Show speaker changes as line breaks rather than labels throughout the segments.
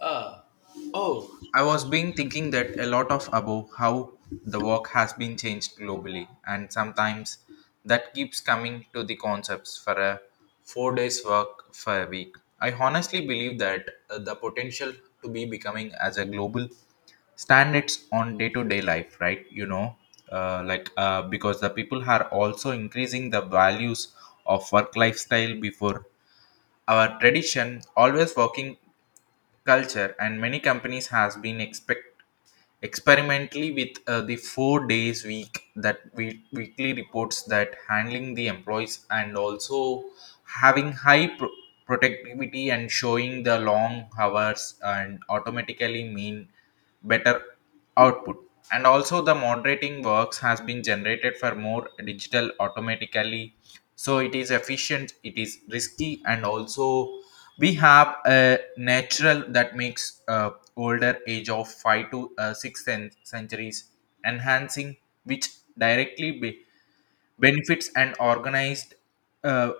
Ah, oh, I was been thinking that a lot of about how the work has been changed globally, and sometimes that keeps coming to the concepts for a 4 days work for a week. I honestly believe that the potential to be becoming as a global standards on day to day life, right? Because the people are also increasing the values of work lifestyle before our tradition always working culture, and many companies has been expect experimentally with the 4 days week that we weekly reports that handling the employees, and also having high productivity and showing the long hours and automatically mean better output. And also the moderating works has been generated for more digital automatically, so it is efficient, it is risky, and also we have a natural that makes older age of 5 to 6 centuries enhancing, which directly benefits and organized uh,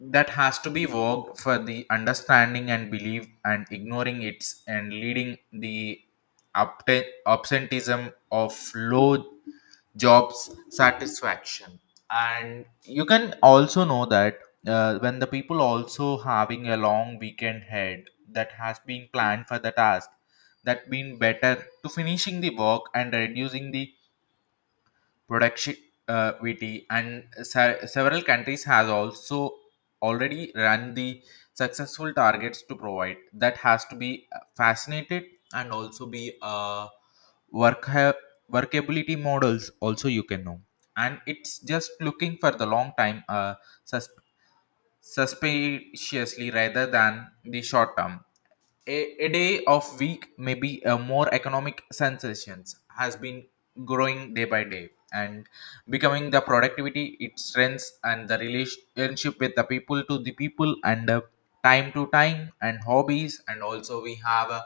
that has to be worked for the understanding and belief and ignoring its and leading the absenteeism of low jobs satisfaction. And you can also know that when the people also having a long weekend head, that has been planned for the task, that been better to finishing the work and reducing the productivity. And several countries has also already run the successful targets to provide that has to be fascinated and also be uh, work workability models also you can know. And it's just looking for the long time sus- suspiciously rather than the short term. a, a day of week may be a more economic sensations has been growing day by day and becoming the productivity its strengths and the relationship with the people to the people and time to time and hobbies, and also we have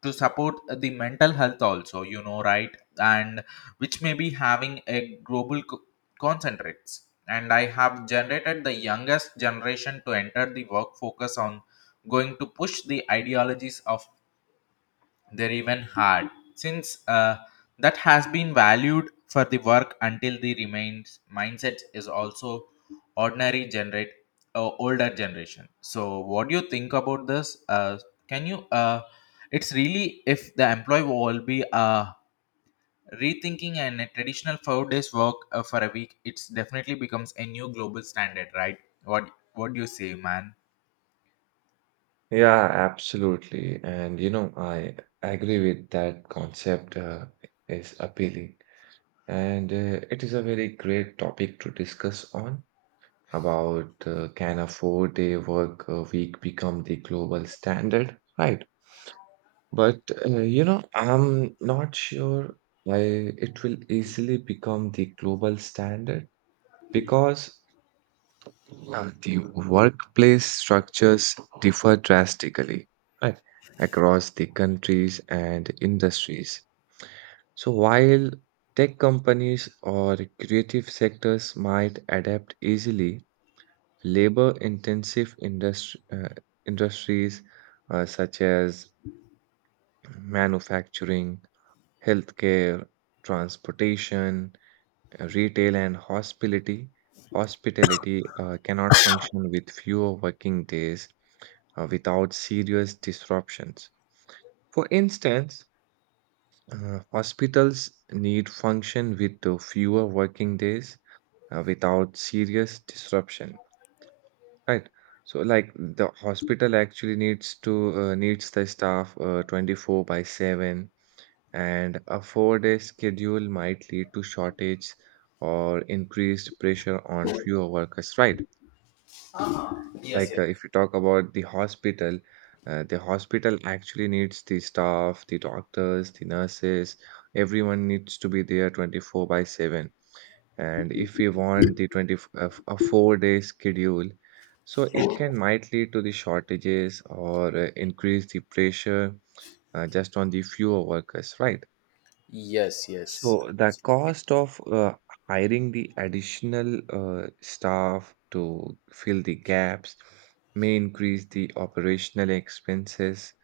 to support the mental health also, you know, right? And which may be having a global concentrates, and I have generated the youngest generation to enter the work focus on going to push the ideologies of their even hard, since that has been valued for the work until the remains mindset is also ordinary generate older generation. So what do you think about this? Can you it's really if the employee will be rethinking and a traditional 4 days work for a week, it's definitely becomes a new global standard, right? What do you say, man?
Yeah, absolutely. And you know, I agree with that concept is appealing. And it is a very great topic to discuss on about can a four-day work week become the global standard, right? But you know, I'm not sure I it will easily become the global standard because Yeah, the workplace structures differ drastically, right, across the countries and industries. So, while tech companies or creative sectors might adapt easily, labor intensive industry, uh, industries such as manufacturing, healthcare, transportation, retail and hospitality cannot function with fewer working days without serious disruptions. For instance, hospitals need function with the fewer working days without serious disruption, right? So, like the hospital actually needs to needs the staff 24 by 7, and a four-day schedule might lead to shortage or increased pressure on fewer workers, right?
Uh-huh. Yes,
Like
yes.
if you talk about the hospital actually needs the staff, the doctors, the nurses, everyone needs to be there 24 by 7, and if we want the 20 f- a f- a 4 day schedule, so it can might lead to the shortages or increase the pressure just on the fewer workers, right.
Yes, yes,
So the
absolutely.
cost of hiring the additional staff to fill the gaps may increase the operational expenses,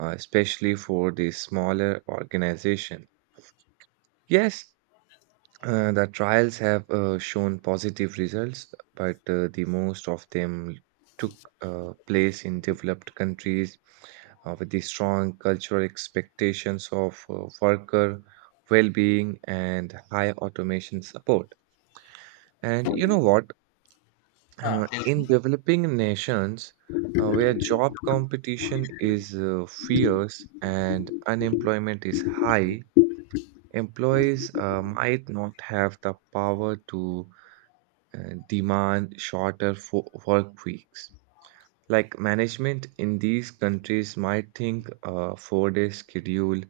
especially for the smaller organization. Yes, the trials have shown positive results, but the most of them took place in developed countries with the strong cultural expectations of worker well-being and high automation support. And you know what?
Huh. Tell
In
me.
developing nations where job competition is fierce and unemployment is high, employees might not have the power to demand shorter work weeks. Like management in these countries might think a 4 day schedule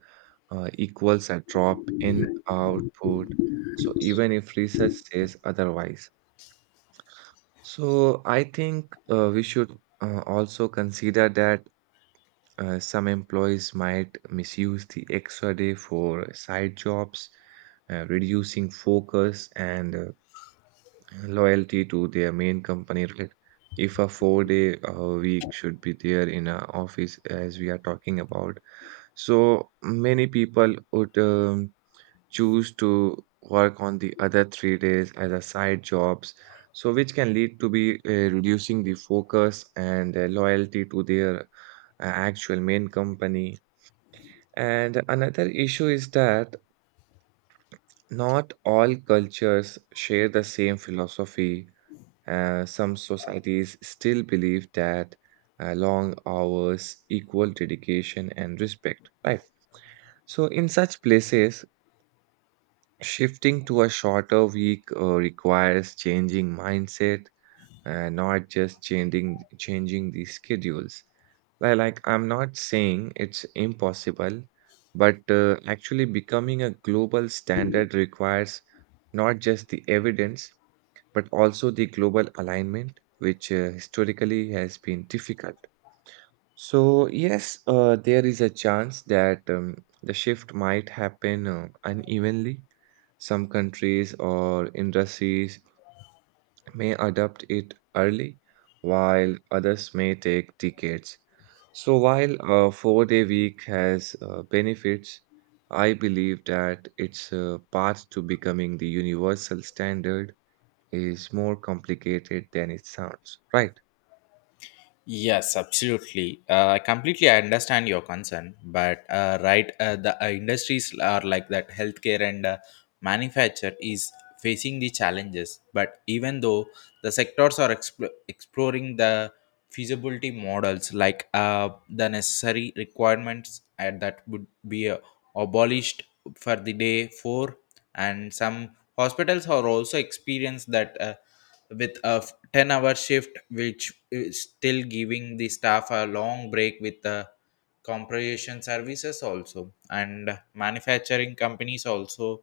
equals a drop in output, so even if research says otherwise. So, I think we should also consider that some employees might misuse the extra day for side jobs, reducing focus and loyalty to their main company, right? If a 4 day week should be there in an office, as we are talking about, so many people would choose to work on the other 3 days as a side jobs, so which can lead to be reducing the focus and loyalty to their actual main company. And another issue is that not all cultures share the same philosophy. Some societies still believe that long hours equal dedication and respect, right? So, in such places, shifting to a shorter week requires changing mindset, not just changing the schedules. Like, I'm not saying it's impossible, but actually becoming a global standard requires not just the evidence but also the global alignment, which historically has been difficult. So, yes, there is a chance that the shift might happen unevenly. Some countries or industries may adopt it early, while others may take decades. So, while a 4 day week has benefits, I believe that it's a path to becoming the universal standard is more complicated than it sounds, right?
Yes, absolutely. I completely understand your concern, but right, the industries are like that. Healthcare and manufacture is facing the challenges, but even though the sectors are exploring the feasibility models, like the necessary requirements, and that would be abolished for the day four. And some hospitals are also experienced that. With a 10-hour shift, which is still giving the staff a long break with the compression services also. And manufacturing companies also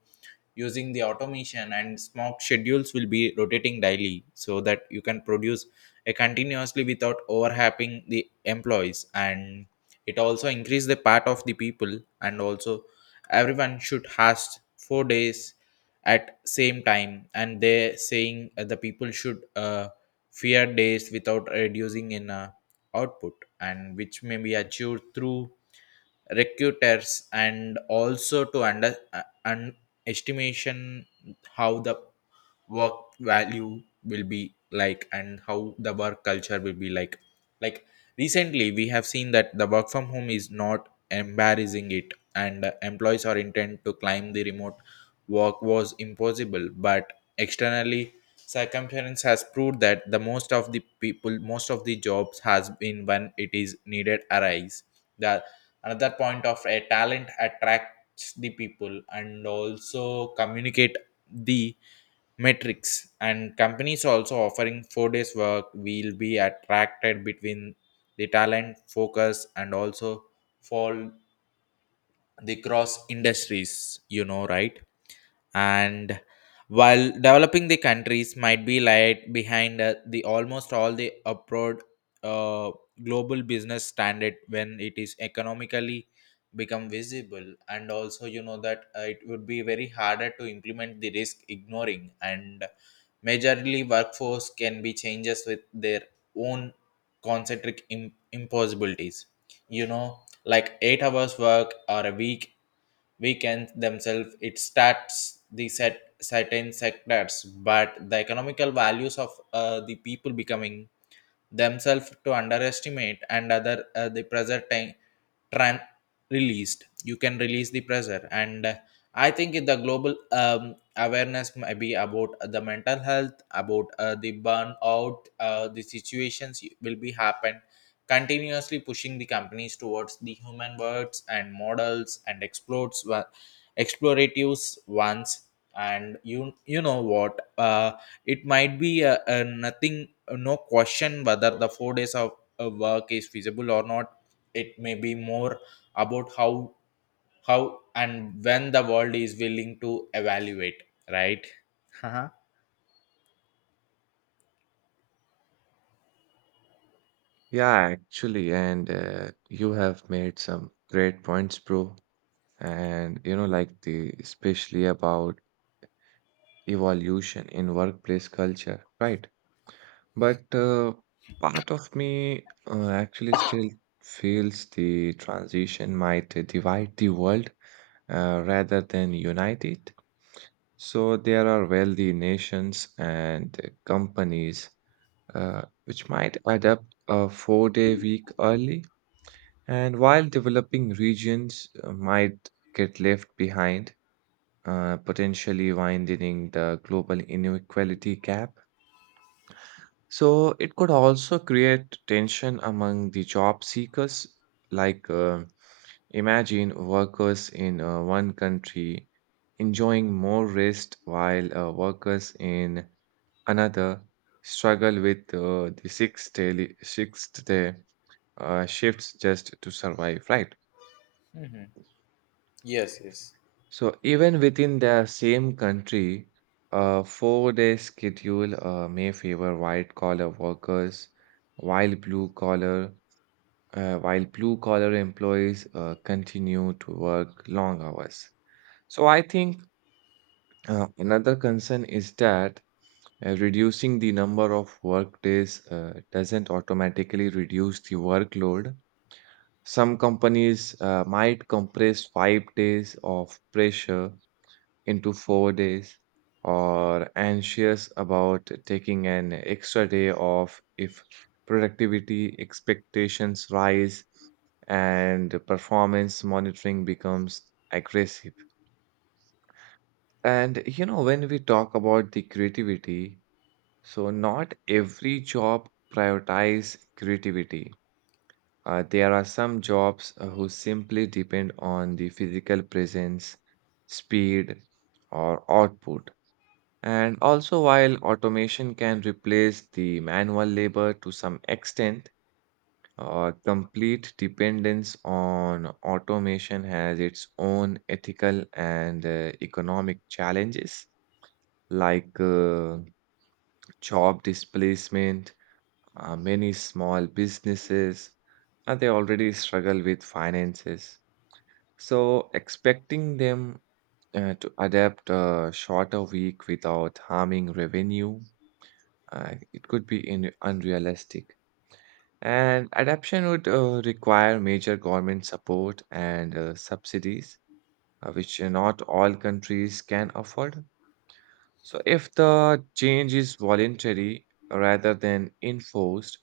using the automation and smoke schedules will be rotating daily, so that you can produce a continuously without overlapping the employees. And it also increase the part of the people, and also everyone should has 4 days at same time. And they saying the people should fear days without reducing in output, and which may be achieved through recruiters and also to under an estimation how the work value will be like and how the work culture will be like. Like recently we have seen that the work from home is not embarrassing it, and employees are intent to climb the remote work was impossible, but externally circumference has proved that the most of the people, most of the jobs has been when it is needed arise. The another point of a talent attracts the people, and also communicate the metrics, and companies also offering 4 days work will be attracted between the talent focus, and also for the cross industries, you know, right? And while developing the countries might be lagged behind the almost all the abroad uh, global business standard when it is economically become visible. And also you know that it would be very harder to implement the risk ignoring, and majorly workforce can be changes with their own concentric impossibilities, you know, like 8 hours work or a week weekend themselves, it starts the set certain sectors. But the economical values of the people becoming themselves to underestimate and other the present time tran- released, you can release the pressure. And I think in the global awareness maybe about the mental health, about the burnout the situations will be happen, continuously pushing the companies towards the human words and models and explores exploratives ones. And you know what? It might be a nothing no question whether the 4 days of work is feasible or not. It may be more about how and when the world is willing to evaluate, right? Uh-huh.
Yeah, actually, and you have made some great points, bro. And you know, like the especially about evolution in workplace culture, right? But part of me actually still feels the transition might divide the world rather than unite it. So there are wealthy nations and companies which might add up a 4 day week early. And while developing regions might get left behind, potentially widening the global inequality gap. So it could also create tension among the job seekers, like imagine workers in one country enjoying more rest while workers in another struggle with the sixth day shifts just to survive, right?
Mhm. Yes, yes.
So even within the same country, a four-day schedule may favor white-collar workers, while blue-collar employees continue to work long hours. So I think another concern is that reducing the number of work days doesn't automatically reduce the workload. Some companies might compress 5 days of pressure into 4 days or anxious about taking an extra day off if productivity expectations rise and performance monitoring becomes aggressive. And you know, when we talk about the creativity, so not every job prioritize creativity. There are some jobs who simply depend on the physical presence, speed, or output. And also, while automation can replace the manual labor to some extent, complete dependence on automation has its own ethical and economic challenges, like job displacement. Many small businesses they already struggle with finances. So expecting them to adapt a shorter week without harming revenue, it could be in unrealistic. And adaptation would require major government support and subsidies, which not all countries can afford. So if the change is voluntary rather than enforced,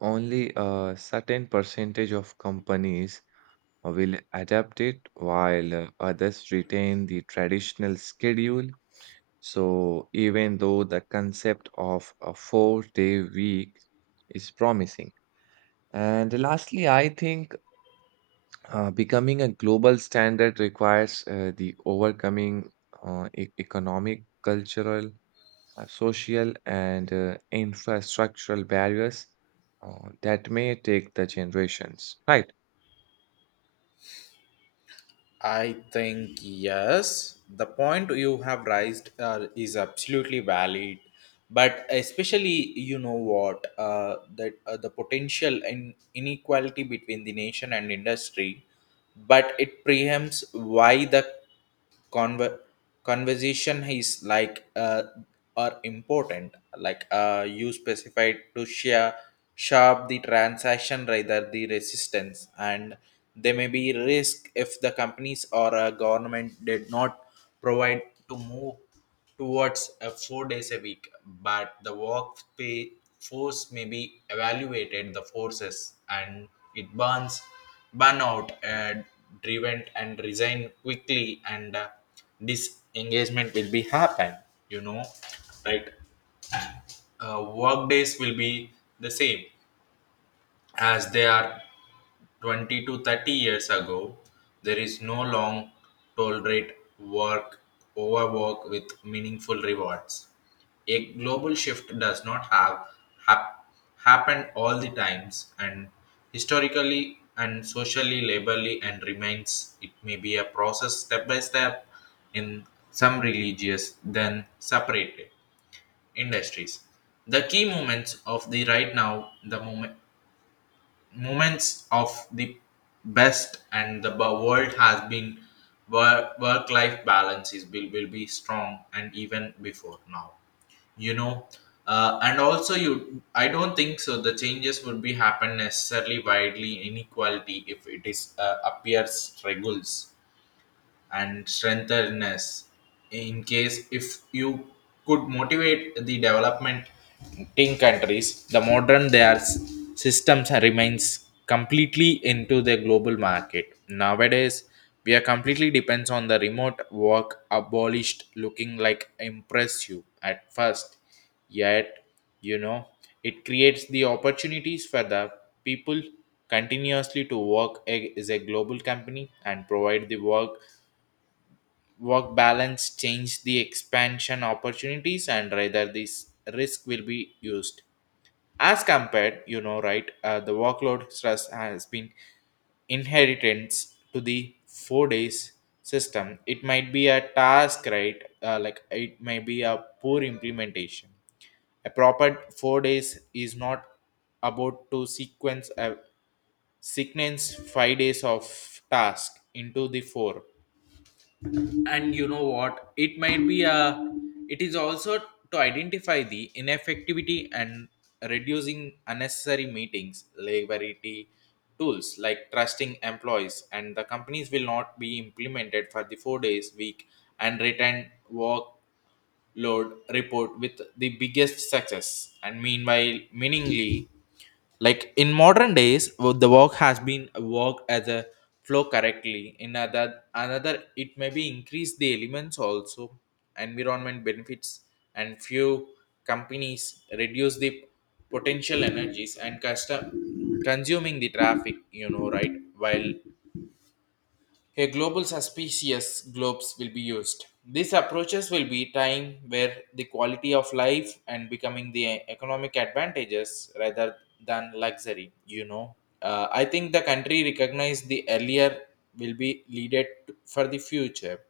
only a certain percentage of companies will adapt it while others retain the traditional schedule. So, even though the concept of a 4 day week is promising. And lastly, I think becoming a global standard requires the overcoming economic, cultural, social, and infrastructural barriers that may take the generations. Right.
I think yes. The point you have raised is absolutely valid, but especially you know what that the potential in inequality between the nation and industry, but it preempts why the conver- conversation is like are important, like you specified to share sharp the transaction rather the resistance. And there may be risk if the companies or a government did not provide to move towards a 4 days a week, but the work pay force may be evaluated the forces and it burns burnout driven and resign quickly, and disengagement will be happen, you know, right? Work days will be the same as they are 20 to 30 years ago. There is no long tolerate work overwork with meaningful rewards. A global shift does not have hap- happened all the times, and historically and socially laborly and remains it may be a process step by step in some religious then separated industries. The key moments of the right now the moment moments of the best and the world has been work work life balance is will be strong and even before now, you know. And also you I don't think so the changes would be happen necessarily widely inequality if it is appears struggles and strengthness. In case if you could motivate the development in countries, the modern their systems remains completely into the global market nowadays. We are completely depends on the remote work abolished looking like impressive at first, yet, you know, it creates the opportunities for the people continuously to work as a global company and provide the work work balance change the expansion opportunities, and rather this risk will be used as compared, you know, right? The workload stress has been inheritance to the 4 days system, it might be a task, right? Like it may be a poor implementation. A proper 4 days is not about to sequence a sequence 5 days of task into the four. And you know what, it might be a it is also to identify the ineffectivity and reducing unnecessary meetings liability tools, like trusting employees, and the companies will not be implemented for the 4 days week and return workload report with the biggest success. And meanwhile meaningly, like in modern days the work has been worked as a flow correctly in other another, it may be increase the elements also environment benefits. And few companies reduce the potential energies and custom consuming the traffic, you know, right? While a global suspicious globes will be used, these approaches will be time where the quality of life and becoming the economic advantages rather than luxury. You know, I think the country recognized the earlier will be leaded for the future.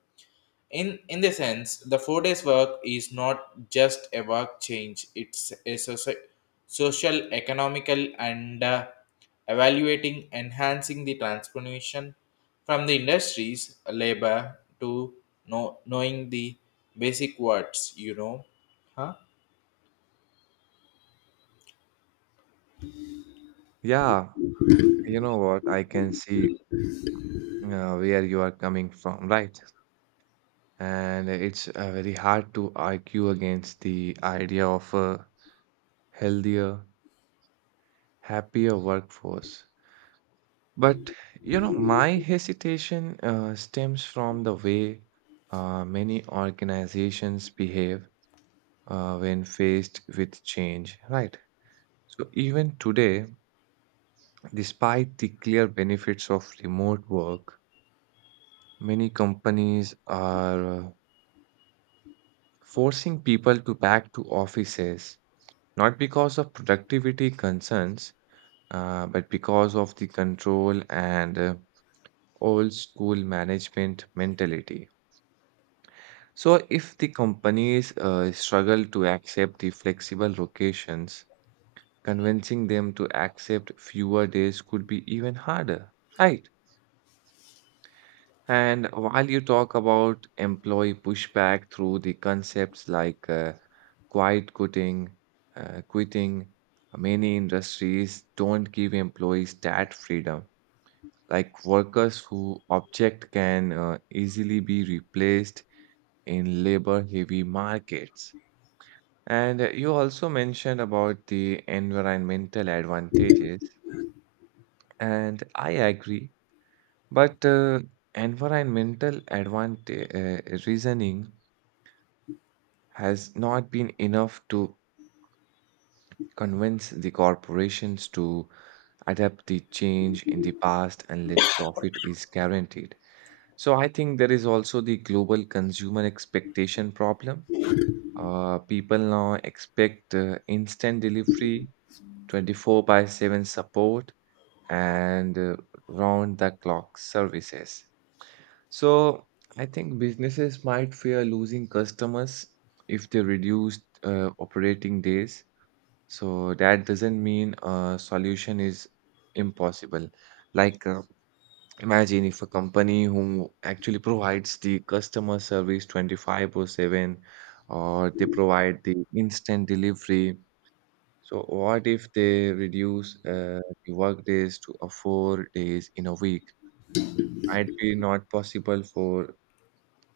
In the sense, the 4 days work is not just a work change; it's a social, economical, and evaluating, enhancing the transformation from the industries labor to know, knowing the basic words. You know, huh?
Yeah, you know what? I can see where you are coming from, right? And it's very hard to argue against the idea of a healthier, happier workforce. But, you know, my hesitation stems from the way many organizations behave when faced with change, right? So even today, despite the clear benefits of remote work, many companies are forcing people to back to offices, not because of productivity concerns but because of the control and old school management mentality. So if the companies struggle to accept the flexible locations, convincing them to accept fewer days could be even harder, right? And while you talk about employee pushback through the concepts like quiet quitting, quitting, many industries don't give employees that freedom. Like workers who object can easily be replaced in labor-heavy markets. And you also mentioned about the environmental advantages, and I agree. But environmental advantage reasoning has not been enough to convince the corporations to adapt the change in the past unless profit is guaranteed. So I think there is also the global consumer expectation problem. People now expect instant delivery, 24 by 7 support, and round the clock services. So I think businesses might fear losing customers if they reduce operating days. So that doesn't mean a solution is impossible. Like, imagine if a company who actually provides the customer service 25 by 7 or they provide the instant delivery. So, what if they reduce the work days to a 4 days in a week? Might be not possible for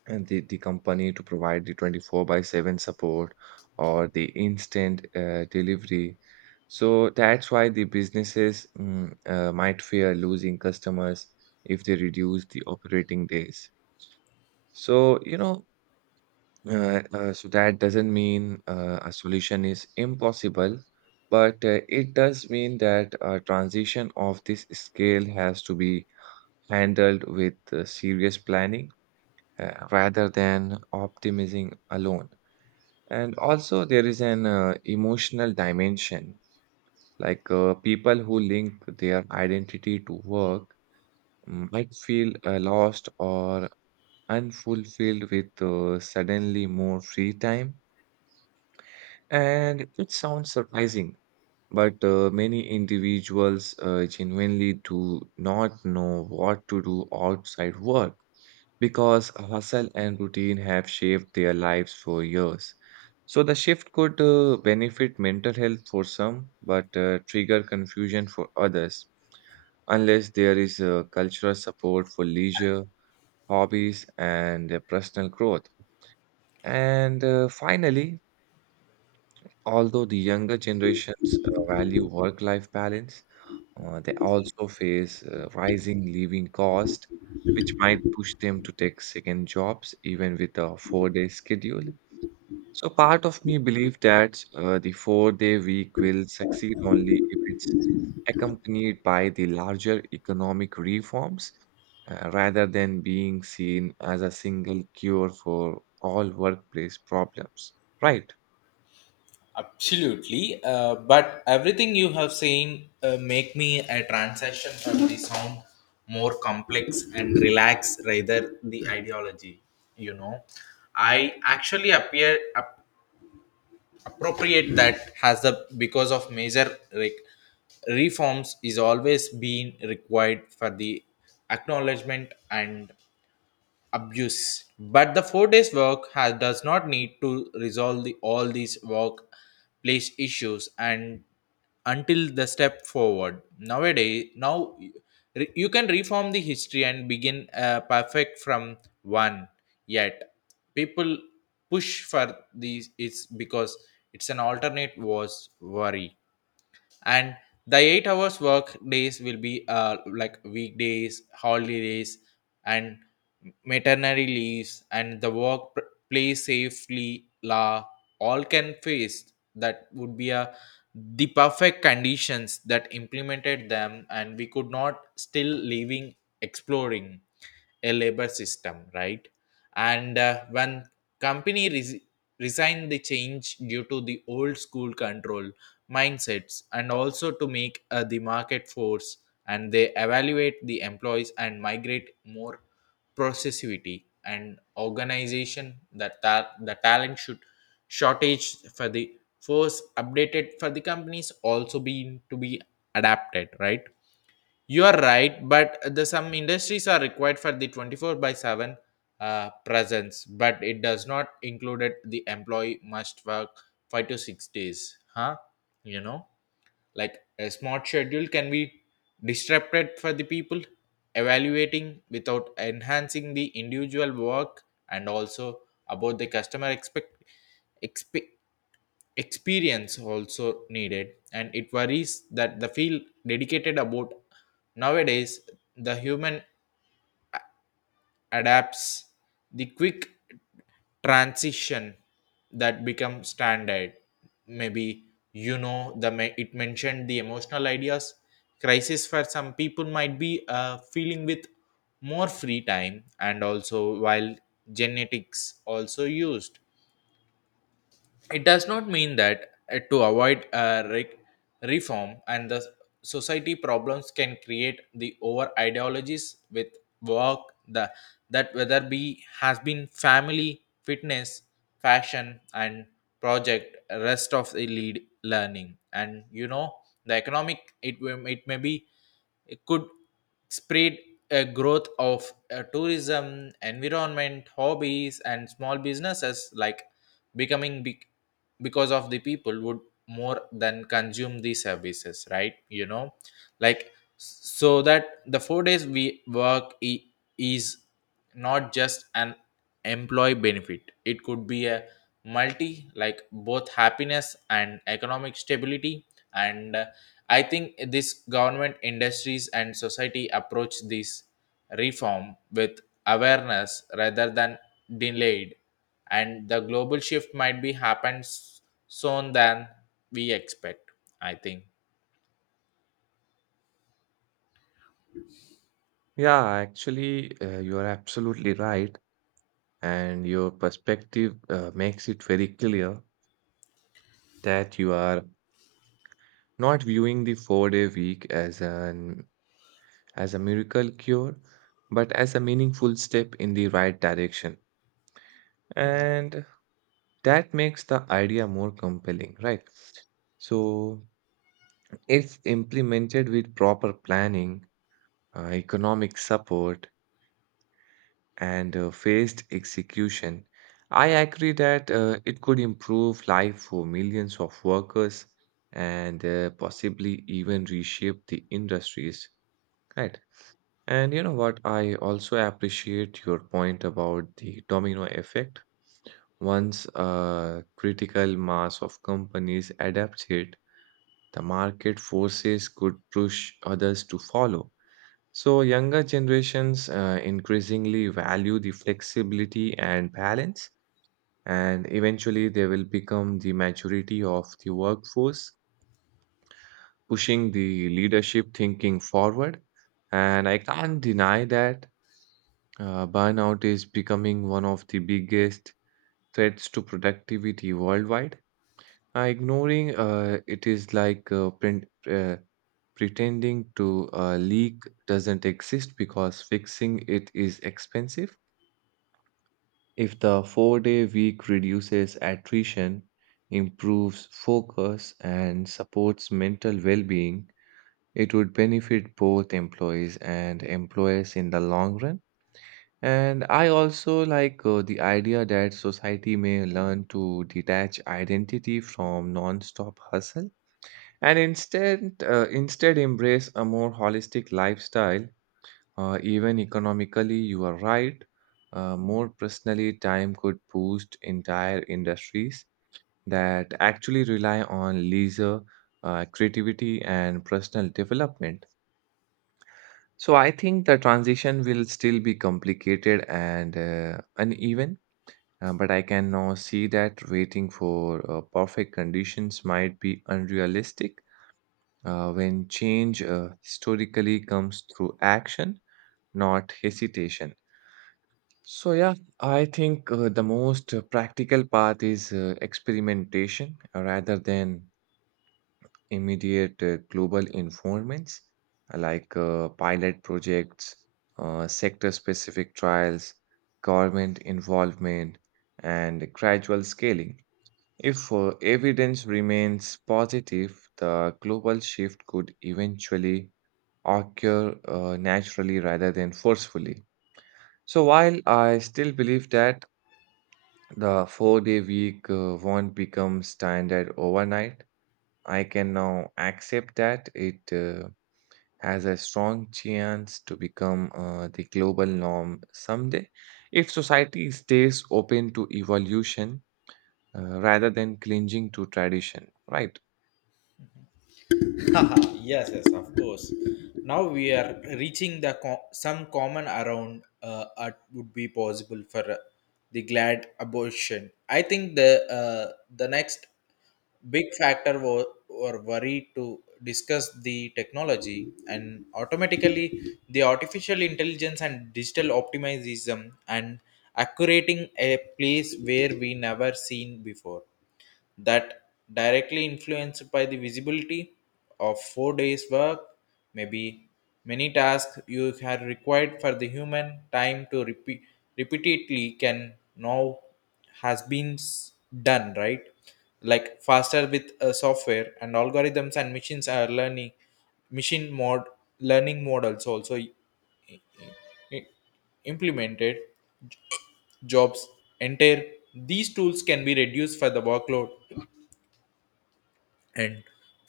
the company to provide the 24 by 7 support or the instant delivery. So that's why the businesses might fear losing customers if they reduce the operating days. So, you know, so that doesn't mean a solution is impossible, but it does mean that a transition of this scale has to be handled with serious planning rather than optimism alone. And also, there is an emotional dimension. Like people who link their identity to work might feel lost or unfulfilled with suddenly more free time. And it sounds surprising, but many individuals genuinely do not know what to do outside work because hustle and routine have shaped their lives for years. So the shift could benefit mental health for some, but trigger confusion for others, unless there is cultural support for leisure, hobbies, and personal growth. And finally, although the younger generations value work-life balance, they also face rising living cost, which might push them to take second jobs even with a four-day schedule. So part of me believe that the four-day week will succeed only if it's accompanied by the larger economic reforms, rather than being seen as a single cure for all workplace problems. Right.
Absolutely, but everything you have saying make me a transaction from the sound more complex and relax rather the ideology. You know, I actually appear appropriate that has a because of major reforms is always been required for the acknowledgement and abuse. But the 4 days work has, does not need to resolve the, all these workplace issues and until the step forward. Nowadays, now you can reform the history and begin perfect from one. Yet people push for these is because it's an alternate was worry, and the 8 hours work days will be like weekdays holidays and maternity leaves and the work play safely law all can face. That would be a the perfect conditions that implemented them, and we could not still living exploring a labor system, right? And when company res- resign the change due to the old school control mindsets, and also to make the market force and they evaluate the employees and migrate more processivity and organization that the talent should shortage for the force updated for the companies also being to be adapted, right? You are right, but the some industries are required for the 24 by 7 presence, but it does not included the employee must work 5 to 6 days, huh? You know, like a smart schedule can be disrupted for the people evaluating without enhancing the individual work. And also about the customer expect, expe experience also needed, and it worries that the field dedicated about nowadays the human adapts the quick transition that become standard. Maybe, you know, it mentioned the emotional ideas crisis for some people might be feeling with more free time. And also while genetics also used, it does not mean that to avoid reform. And the society problems can create the over ideologies with work, the that whether be has been family fitness fashion and project rest of the lead learning. And you know the economic it will it may be it could spread a growth of tourism environment hobbies and small businesses like becoming big, because of the people would more than consume the services, right? You know, like, so that the four days we work I- is not just an employee benefit, it could be a multi like both happiness and economic stability. And I think this government, industries, and society approach this reform with awareness rather than delayed, and the global shift might be happens soon than we expect. I think.
Yeah, actually, you are absolutely right, and your perspective makes it very clear that you are not viewing the 4 day week as an as a miracle cure but as a meaningful step in the right direction.
Hmm.
And that makes the idea more compelling, right? So if implemented with proper planning, economic support and phased execution, I agree that it could improve life for millions of workers and possibly even reshape the industries. Right. And you know what? I also appreciate your point about the domino effect. Once a critical mass of companies adapts it, the market forces could push others to follow. So younger generations increasingly value the flexibility and balance, and eventually they will become the majority of the workforce, pushing the leadership thinking forward. And I can't deny that burnout is becoming one of the biggest threats to productivity worldwide. Ignoring it is like uh, pretending to leak doesn't exist because fixing it is expensive. If the 4-day week reduces attrition, improves focus, and supports mental well being, it would benefit both employees and employers in the long run. And I also like the idea that society may learn to detach identity from non-stop hustle and instead embrace a more holistic lifestyle. Even economically, you are right. More personally, time could boost entire industries that actually rely on leisure, creativity, and personal development. So I think the transition will still be complicated and uneven, but I can now see that waiting for perfect conditions might be unrealistic when change historically comes through action, not hesitation. So, yeah, I think the most practical path is experimentation rather than immediate global informants, like pilot projects, sector specific trials, government involvement, and gradual scaling. If evidence remains positive, the global shift could eventually occur naturally rather than forcefully. So, while I still believe that the 4-day week won't become standard overnight, I can now accept that it has a strong chance to become the global norm someday if society stays open to evolution, rather than clinging to tradition, right?
Haha, yes, yes, of course. Now we are reaching the some common around what would be possible for the glad abortion. I think uh, the next big factor was or worry to discuss the technology, and automatically the artificial intelligence and digital optimism and accurating a place where we never seen before, that directly influenced by the visibility of 4 days work. Maybe many tasks you had required for the human time to repeatedly can now has been s- done, right? Like faster with software and algorithms, and machines are learning machine mod learning models also i- implemented jobs enter. These tools can be reduced for the workload and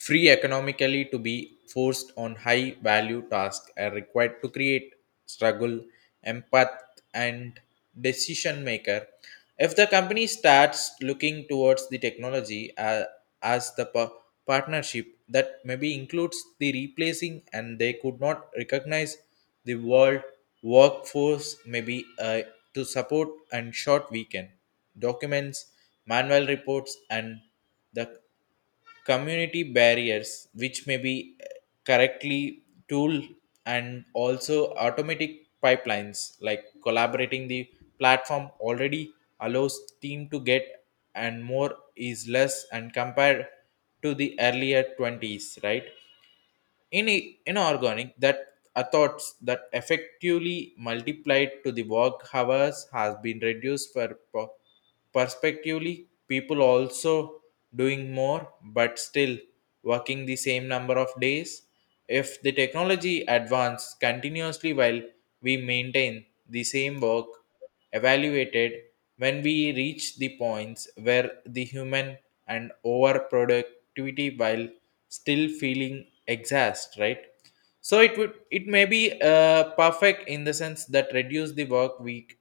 free economically to be forced on high value tasks are required to create struggle, empath, and decision maker. If the company starts looking towards the technology as the partnership that maybe includes the replacing, and they could not recognize the world workforce maybe to support and short weekend documents, manual reports, and the community barriers which may be correctly tool. And also automatic pipelines like collaborating the platform already allows team to get and more is less, and compared to the earlier 20s, right? In inorganic that thoughts that effectively multiplied to the work hours has been reduced perspectively, people also doing more but still working the same number of days. If the technology advance continuously while we maintain the same work evaluated, when we reach the points where the human and over productivity while still feeling exhaust, right? So it would it may be perfect in the sense that reduce the work week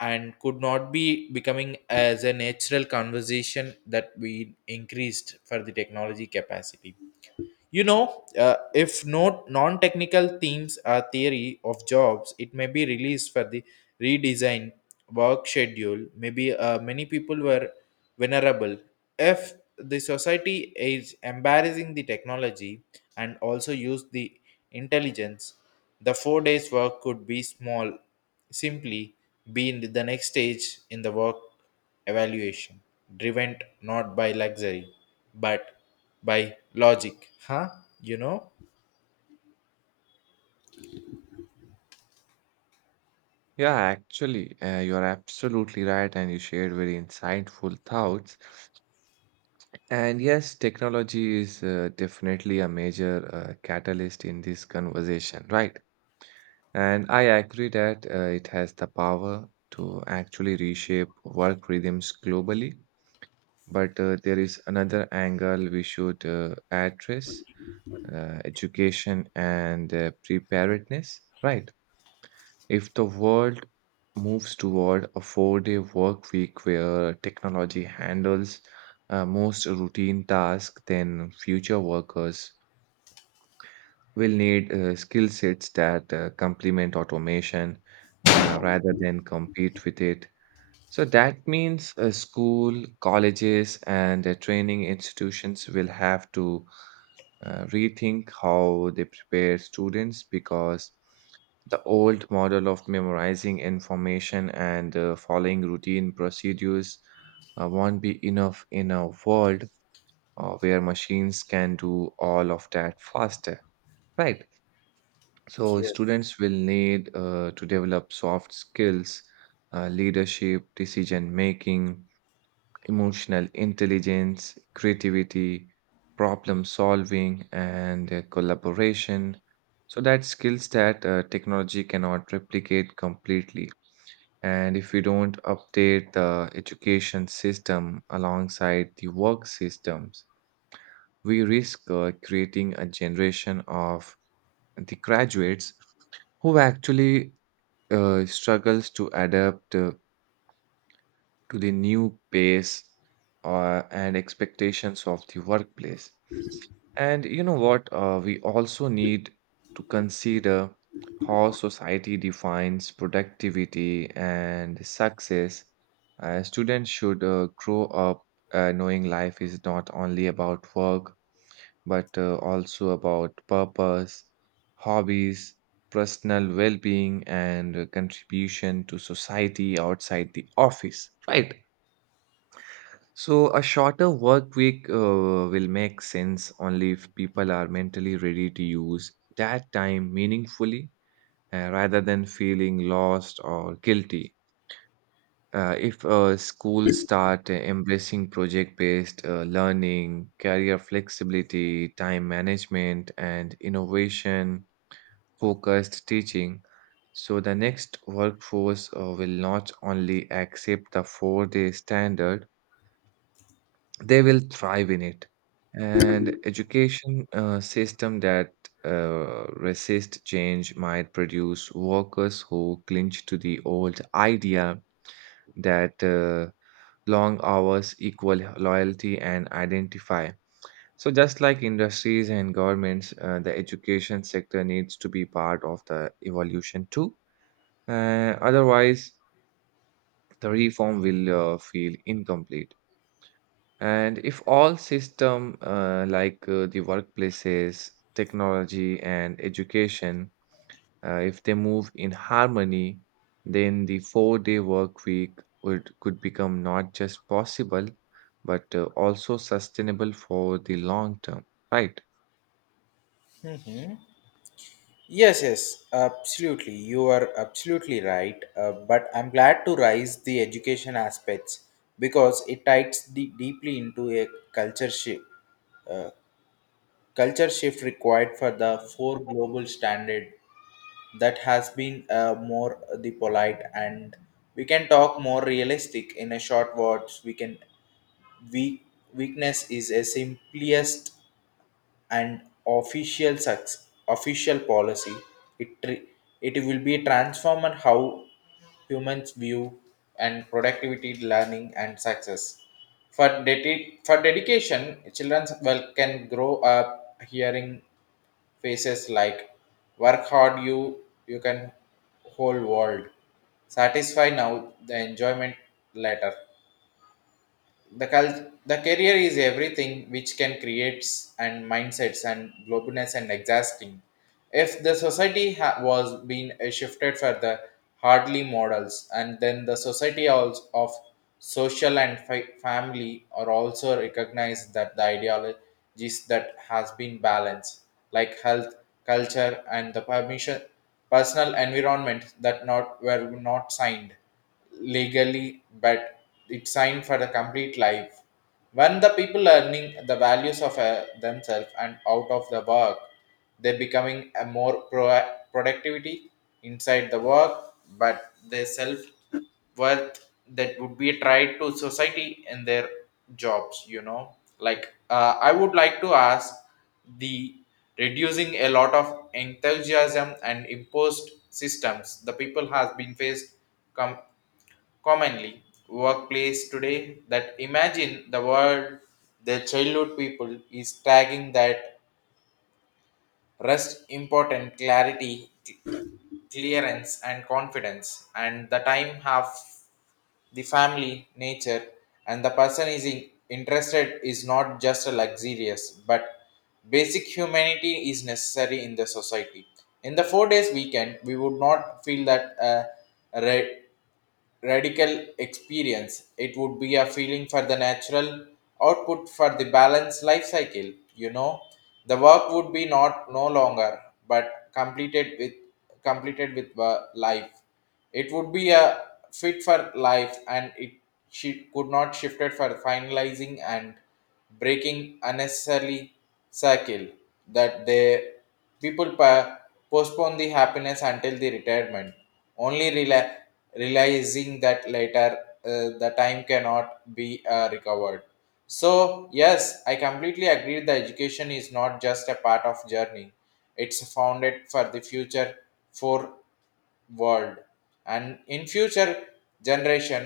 and could not be becoming as a natural conversation that we increased for the technology capacity. You know, if no non-technical themes are theory of jobs, it may be released for the redesign work schedule. Maybe many people were vulnerable. If the society is embarrassing the technology and also use the intelligence, the 4 days work could be small, simply be in the next stage in the work evaluation, driven not by luxury but by logic, huh? You know.
Yeah, actually, you're absolutely right, and you shared very insightful thoughts. And yes, technology is definitely a major catalyst in this conversation, right? And I agree that it has the power to actually reshape work rhythms globally. But there is another angle we should address, education and preparedness, right? If the world moves toward a 4-day work week where technology handles most routine tasks, then future workers will need skill sets that complement automation, rather than compete with it. So that means school, colleges, and training institutions will have to rethink how they prepare students, because the old model of memorizing information and following routine procedures won't be enough in a world where machines can do all of that faster, right? So students will need to develop soft skills, leadership, decision making, emotional intelligence, creativity, problem solving, and collaboration. So, that skills that technology cannot replicate completely. And if we don't update the education system alongside the work systems, we risk creating a generation of the graduates who actually struggles to adapt to the new pace and expectations of the workplace. And you know what? We also need to consider how society defines productivity and success. Students should grow up knowing life is not only about work, but also about purpose, hobbies, personal well being, and contribution to society outside the office, right? So, a shorter work week will make sense only if people are mentally ready to use that time meaningfully, rather than feeling lost or guilty. If schools start embracing project based learning, career flexibility, time management, and innovation focused teaching, so the next workforce will not only accept the 4-day standard, they will thrive in it. And education system that resist change might produce workers who cling to the old idea that long hours equal loyalty and identify. So just like industries and governments, the education sector needs to be part of the evolution too, otherwise the reform will feel incomplete. And if all system, like the workplaces, technology, and education, if they move in harmony, then the four-day work week would could become not just possible, but also sustainable for the long term, right?
Yes, yes, absolutely. You are absolutely right. But I'm glad to raise the education aspects because it ties deeply into a culture shift. Uh, Culture shift required for the four global standard that has been more the polite, and we can talk more realistic. In a short words we can weak, weakness is a simplest and official success, official policy. It tr- it will be transformed how humans view and productivity, learning, and success. For dedication, children well can grow up hearing phrases like "Work hard, you can whole world." Satisfy now, the enjoyment later, the cult the career is everything, which can creates and mindsets and globiness and exhausting. If the society was being shifted for the hardly models, and then the society also of social and family are also recognized that the ideologies that has been balanced like health culture and the permission personal environment that not were not signed legally but it's signed for the complete life. When the people learning the values of themselves and out of the work, they becoming a more productivity inside the work, but their self worth, that would be tried to society in their jobs, you know. Like I would like to ask the reducing a lot of enthusiasm and imposed systems the people has been faced com- commonly workplace today, that imagine the world their childhood people is tagging that rest important clarity clearance and confidence, and the time have the family nature and the person is in, interested is not just a luxurious but basic humanity is necessary in the society. In the 4 days weekend we would not feel that re- radical experience. It would be a feeling for the natural output for the balanced life cycle. You know, the work would be not no longer but completed with life. It would be a fit for life, and it she could not shifted for finalizing and breaking unnecessarily cycle that they people pa- postpone the happiness until the retirement, only realizing that later the time cannot be recovered. So yes, I completely agree the education is not just a part of journey, it's founded for the future, for world. And in future generation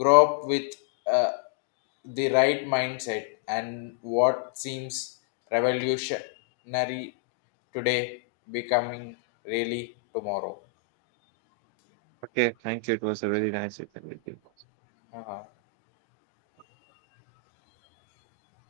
grow up with uh, the right mindset, and what seems revolutionary today becoming really tomorrow.
Okay, thank you. It was a really nice interview with you.
Uh-huh.